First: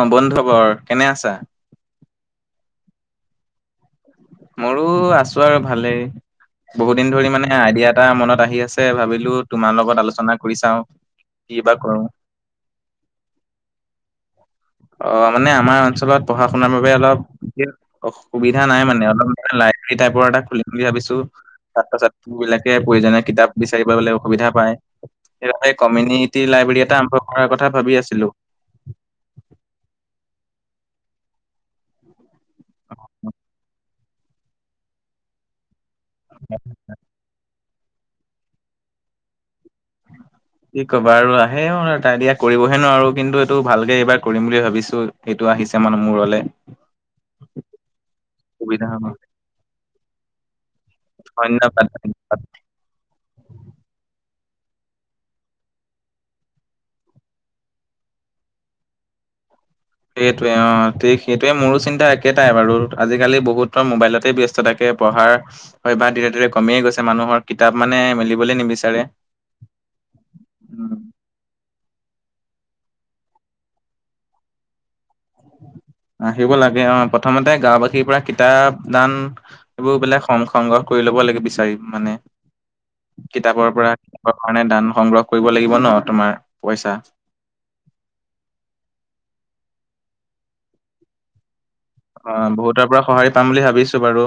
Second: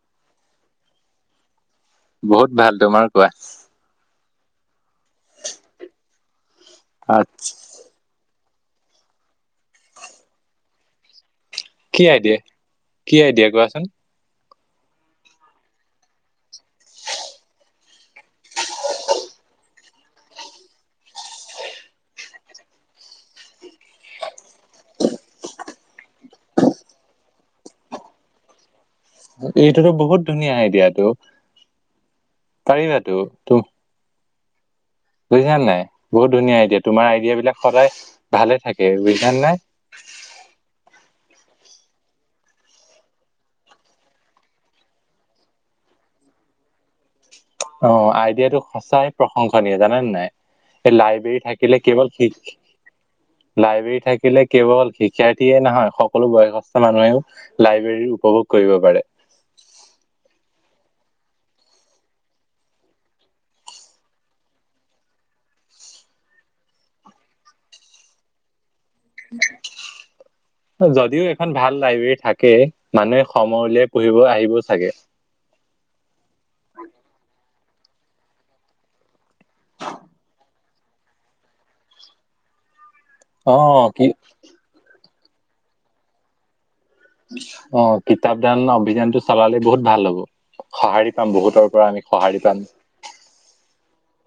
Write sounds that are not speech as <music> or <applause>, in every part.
অ' বন্ধুবৰ কেনে আছা? বহুত ভাল তোমাৰ কোৱা। মোৰো আছো আৰু ভালেই বহুত দিন ধৰি মানে আচ্ছা, আইডিয়া এটা মনত আহি আছে। আছে ভাবিলো তোমাৰ লগত আলোচনা কৰি চাওঁ। বা কৰো কি আইদিয়া, কি আইদিয়া কোৱাচোন। অ' মানে আমাৰ অঞ্চলত পঢ়া শুনাৰ বাবে অলপ বিশেষ অসুবিধা নাই মানে অলপ। লাইব্ৰেৰী টাইপৰ এটা খুলিম বুলি ভাবিছো। ছাত্ৰ ছাত্ৰী বিলাকে প্ৰয়োজনীয় কিতাপ বিচাৰি পাবলৈ অসুবিধা পায়। সেইবাবে কমিউনিটি লাইব্ৰেৰী এটা আৰম্ভ কৰাৰ কথা ভাবি আছিলোঁ। এইটোতো বহুত ধুনীয়া আইদিয়াটো পাৰিবাটো তো বুজিছানে নাই, বহুত ধুনীয়া আইডিয়া, তোমাৰ আইডিয়া বিলাক। সভায়ে ভালে থাকে বুজিছানে নাই। কি ক'বা আৰু আহেও আইদিয়া কৰিবহে নোৱাৰো কিন্তু এইটো ভালকে এইবাৰ কৰিম বুলি ভাবিছো, এইটো আহিছে। মানে মূৰলে অ' আইডিয়াটো সুবিধা হ'ব সঁচাই প্ৰশংসনীয় জানানে নাই। এই লাইব্ৰেৰী থাকিলে ধন্যবাদ কেৱল শি, ধন্যবাদ লাইব্ৰেৰী থাকিলে কেৱল শিক্ষাৰ্থে নহয় সকলো বয়সস্থ মানুহেও লাইব্ৰেৰী উপভোগ কৰিব পাৰে। থিক সেইটোৱে মোৰো চিন্তা একেটাই আৰু আজিকালি বহুতৰ মোবাইলতে ব্যস্ত থাকে পঢ়াৰ বা ধীৰে ধীৰে কমিয়ে গৈছে মানুহৰ কিতাপ মানে মেলিবলৈ নিবি উম, যদিও এখন ভাল লাইব্ৰেৰী থাকে মানুহে সময় উলিয়াই পঢ়িব আহিব চাগে। উ আহিব লাগে অ' প্ৰথমতে গাঁওবাসীৰ পৰা কিতাপ দান এইবোৰ বোলে স-সংগ্ৰহ কৰি ল'ব <unintelligible> বিচাৰি মানে অ কিতাপৰ পৰা কি কিতাপৰ কাৰণে দান সংগ্ৰহ কৰিব লাগিব ন' তোমাৰ। পইচা অ' কিতাপ দান অভিযানতটো চলালে বহুত ভাল হ'ব, সঁহাৰি পাম বহুতৰ। পৰা আমি সঁহাৰি অ' পাম বহুতৰ পৰা সঁহাৰি পাম বুলি ভাবিছোঁ বাৰু,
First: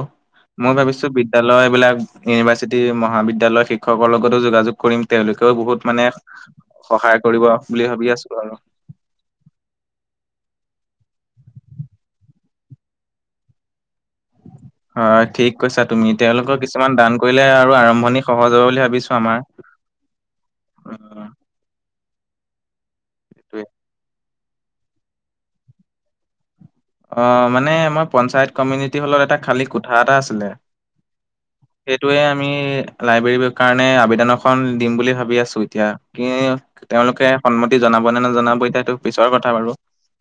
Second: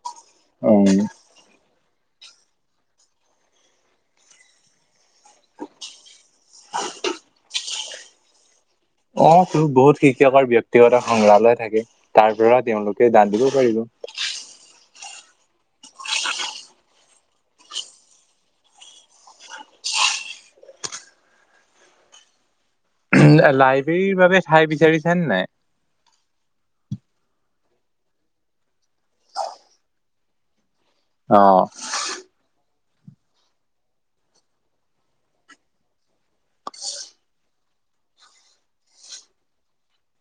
মই উম ভাবিছোঁ বিদ্যয়ালয় এইবিলাক ইউনিভাৰ্চিটি মহাবিদ্যালয় শিক্ষকৰ লগতো যোগাযোগ কৰিম তেওঁলোকেও বহুত মানে সহায় কৰিব বুলি ভাবি আছোঁ আৰু। অ' ত' বহুত শিক্ষকৰ ব্যক্তিগত সংগ্ৰালয় থাকে তাৰ পৰা তেওঁলোকে দান দিব পাৰিব। হয় ঠিক কৈছা তুমি তেওঁলোকৰ কিছুমান দান কৰিলে আৰু আৰম্ভণি সহজ হ'ব বুলি ভাবিছোঁ আমাৰ। উম। সেইটোৱে। লাইব্ৰেৰীৰ বাবে ঠাই বিচাৰিছানে নাই। অ' মানে আমাৰ পঞ্চায়ত কমিউনিটি হোলত এটা খালী কোঠা এটা আছিলে। অ সেইটোৱে আমি লাইব্ৰেৰীৰ কাৰণে আবেদন এখন দিম বুলি ভাবি আছোঁ এতিয়া কি তেওঁলোকে সন্মতি জনা <unintelligible> নজনাব ইতাটো পিছৰ কথা বাৰু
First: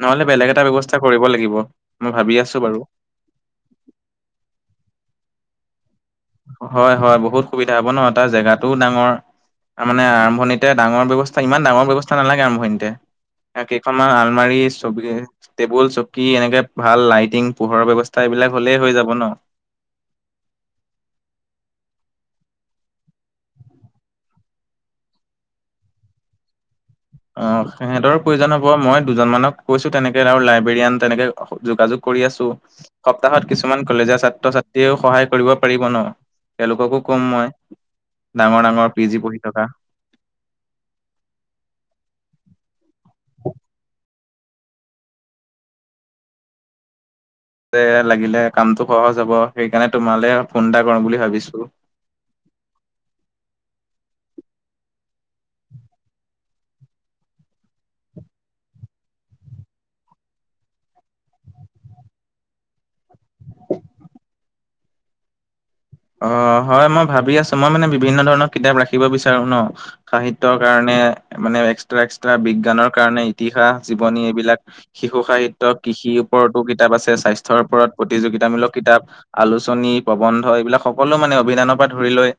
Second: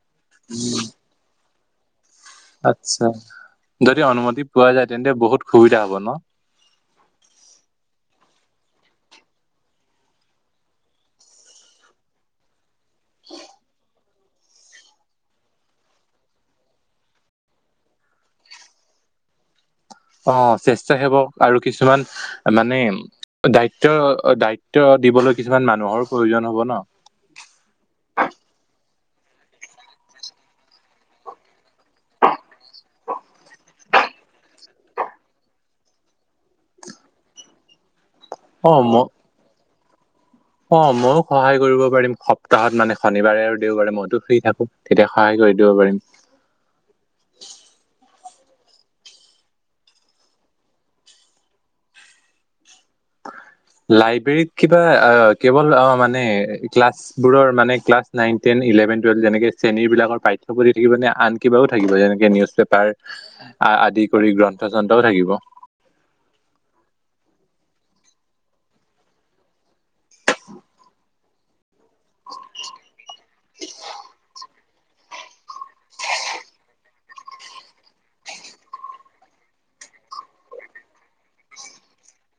নহলে বেলেগ এটা ব্যৱস্থা কৰিব লাগিব। মই ভাবি আছো বাৰু আচ্ছা, যদি অনুমতি পোৱা যায় তেন্তে বহুত সুবিধা হ'ব ন'। হয় হয় বহুত সুবিধা হ'ব ন' তাৰ জেগাটোও ডাঙৰ। তাৰ মানে আৰম্ভণিতে ডাঙৰ ব্যৱস্থা ইমান ডাঙৰ ব্যৱস্থা নালাগে আৰম্ভণিতে। কেইখনমান আলমাৰি ছবি টেবুল চকী এনেকে ভাল লাইটিং পোহৰৰ ব্যৱস্থা এইবিলাক হ'লেই হৈ যাব ন'। অ' স্বেচ্ছসেৱক সেৱক আৰু কিছুমান মানে দায়িত্ব দায়িত্ব দিবলৈ কিছুমান মানুহৰো প্ৰয়োজন হ'ব ন'। অ' সিহঁতৰো প্ৰয়োজন হ'ব মই দুজন মানক কৈছোঁ তেনেকে আৰু লাইব্ৰেৰয়ান তেনেকে যোগা যোগ কৰি আছোঁ সপ্তাহত কিছুমান কলেজৰ ছাত্ৰ ছাত্ৰীয়েও সহায় কৰিব পাৰিব ন'। তেওঁলোককো ক'ম মই, ডাঙৰ অ ম ডাঙৰ পি জি পঢ়ি থকা। অ' ময়ো সহায় কৰিব পাৰিম সপ্তাহত মানে শনিবাৰে আৰু দেওবাৰে মইতো ফ্ৰী থাকো তেতিয়া সহায় লৈ দিব পাৰিম। অ <unintelligible> লাগিলে কামটো সহজ হ'ব সেইকাৰণে তোমালৈ ফোন এটা কৰিম বুলি ভাবিছোঁ। <inaudible> লাইব্ৰেৰীত কিবা অ' কেৱল অ' মানে ক্লাছবোৰৰ মানে ক্লাছ নাইন, টেইন, ইলে ইলেভেন, টুৱেলভ যেনেকে শ্ৰেণীবিভাজন পাঠ্যপুথি থাকিব নে আন কিবাও থাকিব যেনেকে নিউজ পেপাৰ আ আদি কৰি গ্ৰন্থ যন্ত্ৰও থাকিব। অ' হয় মই ভাবি আছোঁ মই মানে বিভিন্ন ধৰণৰ কিতাপ ৰাখিব বিচাৰো ন' সাহিত্যৰ কাৰণে এ মানে এক্সট্ৰা এক্সট্ৰা বিজ্ঞানৰ কাৰণে ইতিহাস জীৱনী এইবিলাক শিশু সাহিত কৃষিৰ ওপৰতো কিতাপ আছে স্বাস্থ্যৰ ওপৰত প্ৰতিযোগিতামূলক কিতাপ আলোচনী প্ৰবন্ধ এইবিলাক সকলো মানে অভিধানৰ পৰা ধৰি লৈ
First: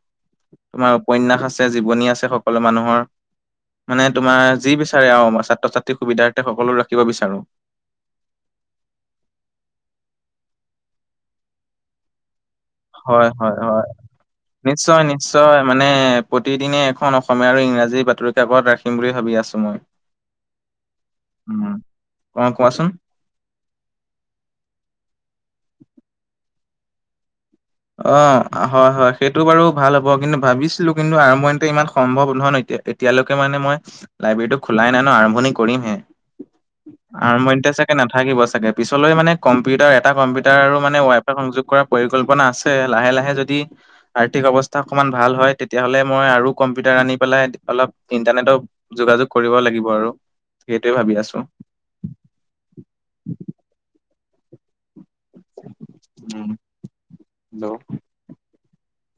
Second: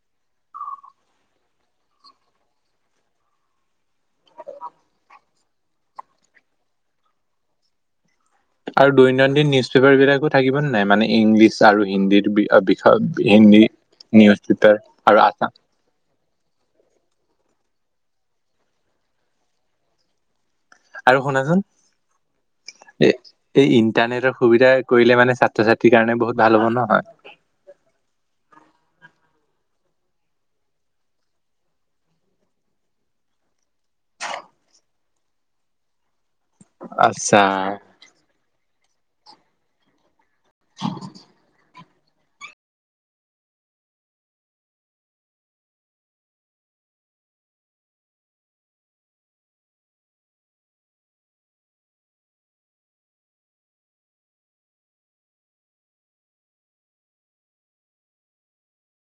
তোমাৰ উপন্যাস আছে জীৱনী আছে সকলো মানুহৰ। মানে তোমাৰ যি বিচাৰে আৰু ছাত্ৰ ছাত্ৰীৰ সুবিধাৰ্থ সকলো ৰাখিব বিচাৰোঁ। আৰু দৈনন্দিন নিউজ পেপাৰবিলাকো থাকিব নে নাই মানে ইংলিছ আৰু হিন্দী বি হয় বিষয় হয় হিন্দী, হয় নিউজ পেপাৰ আৰু আছাম প্ৰতিদিনেই এখন অসমীয়া আৰু ইংৰাজী বাতৰি কাকত ৰাখিম বুলি ভাবি আছোঁ মই। আৰু শুনাচোন উম অ কোৱাচোন এ এই ইণ্টাৰনেটৰ সুবিধা কৰিলে মানে ছাত্ৰ ছাত্ৰীৰ কাৰণে বহুত ভাল হ'ব ন? নহয়। অ', হয়, হয়, সেইটো বাৰু ভাল হ'ব, কিন্তু ভাবিছিলো কিন্তু আৰম্ভণিতে ইমান সম্ভৱ নহয় এতিয়ালৈকে মানে মই লাইব্ৰেৰীতটো খোলাই নাই ন, আৰম্ভণি কৰিমহে। আৰম্ভণতে আচ্ছা চাগে নাথাকিবই চাগে, পিছলৈ মানে কম্পিউটাৰ এটা কম্পিউটাৰ টাৰ আৰু মানে ৱাইপাৰ সংযোগ কৰাৰ পৰিকল্পনা আছে। লাহে লাহে যদি আৰ্থিক অৱস্থা অকমান ভাল হয়, তেতিয়াহলে মই আৰু কম্পিউটাৰ আনি পেলাই অলপ ইন্টাৰনেটৰ যোগাযোগ কৰিব লাগিব আৰু, সেইটোৱে ভাবি আছো। <inaudible> উম', হেল্ল'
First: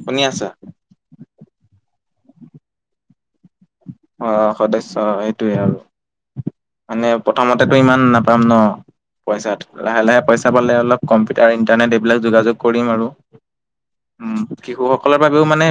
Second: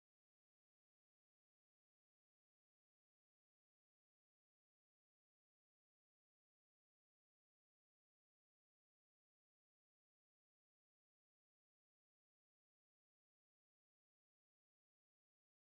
শুনি আছা? অ', সদস্য সেইটোয়ে আৰু। মানে প্ৰথমতেতো ইমান নাপাম ন। পইচাত, লাহে লাহে পইচা পালে অলপ কম্পিউটাৰ ইণ্টাৰনেট এইবিলাক যোগাযোগ কৰিম আৰু। উম শিশুসকলৰ বাবেও মানে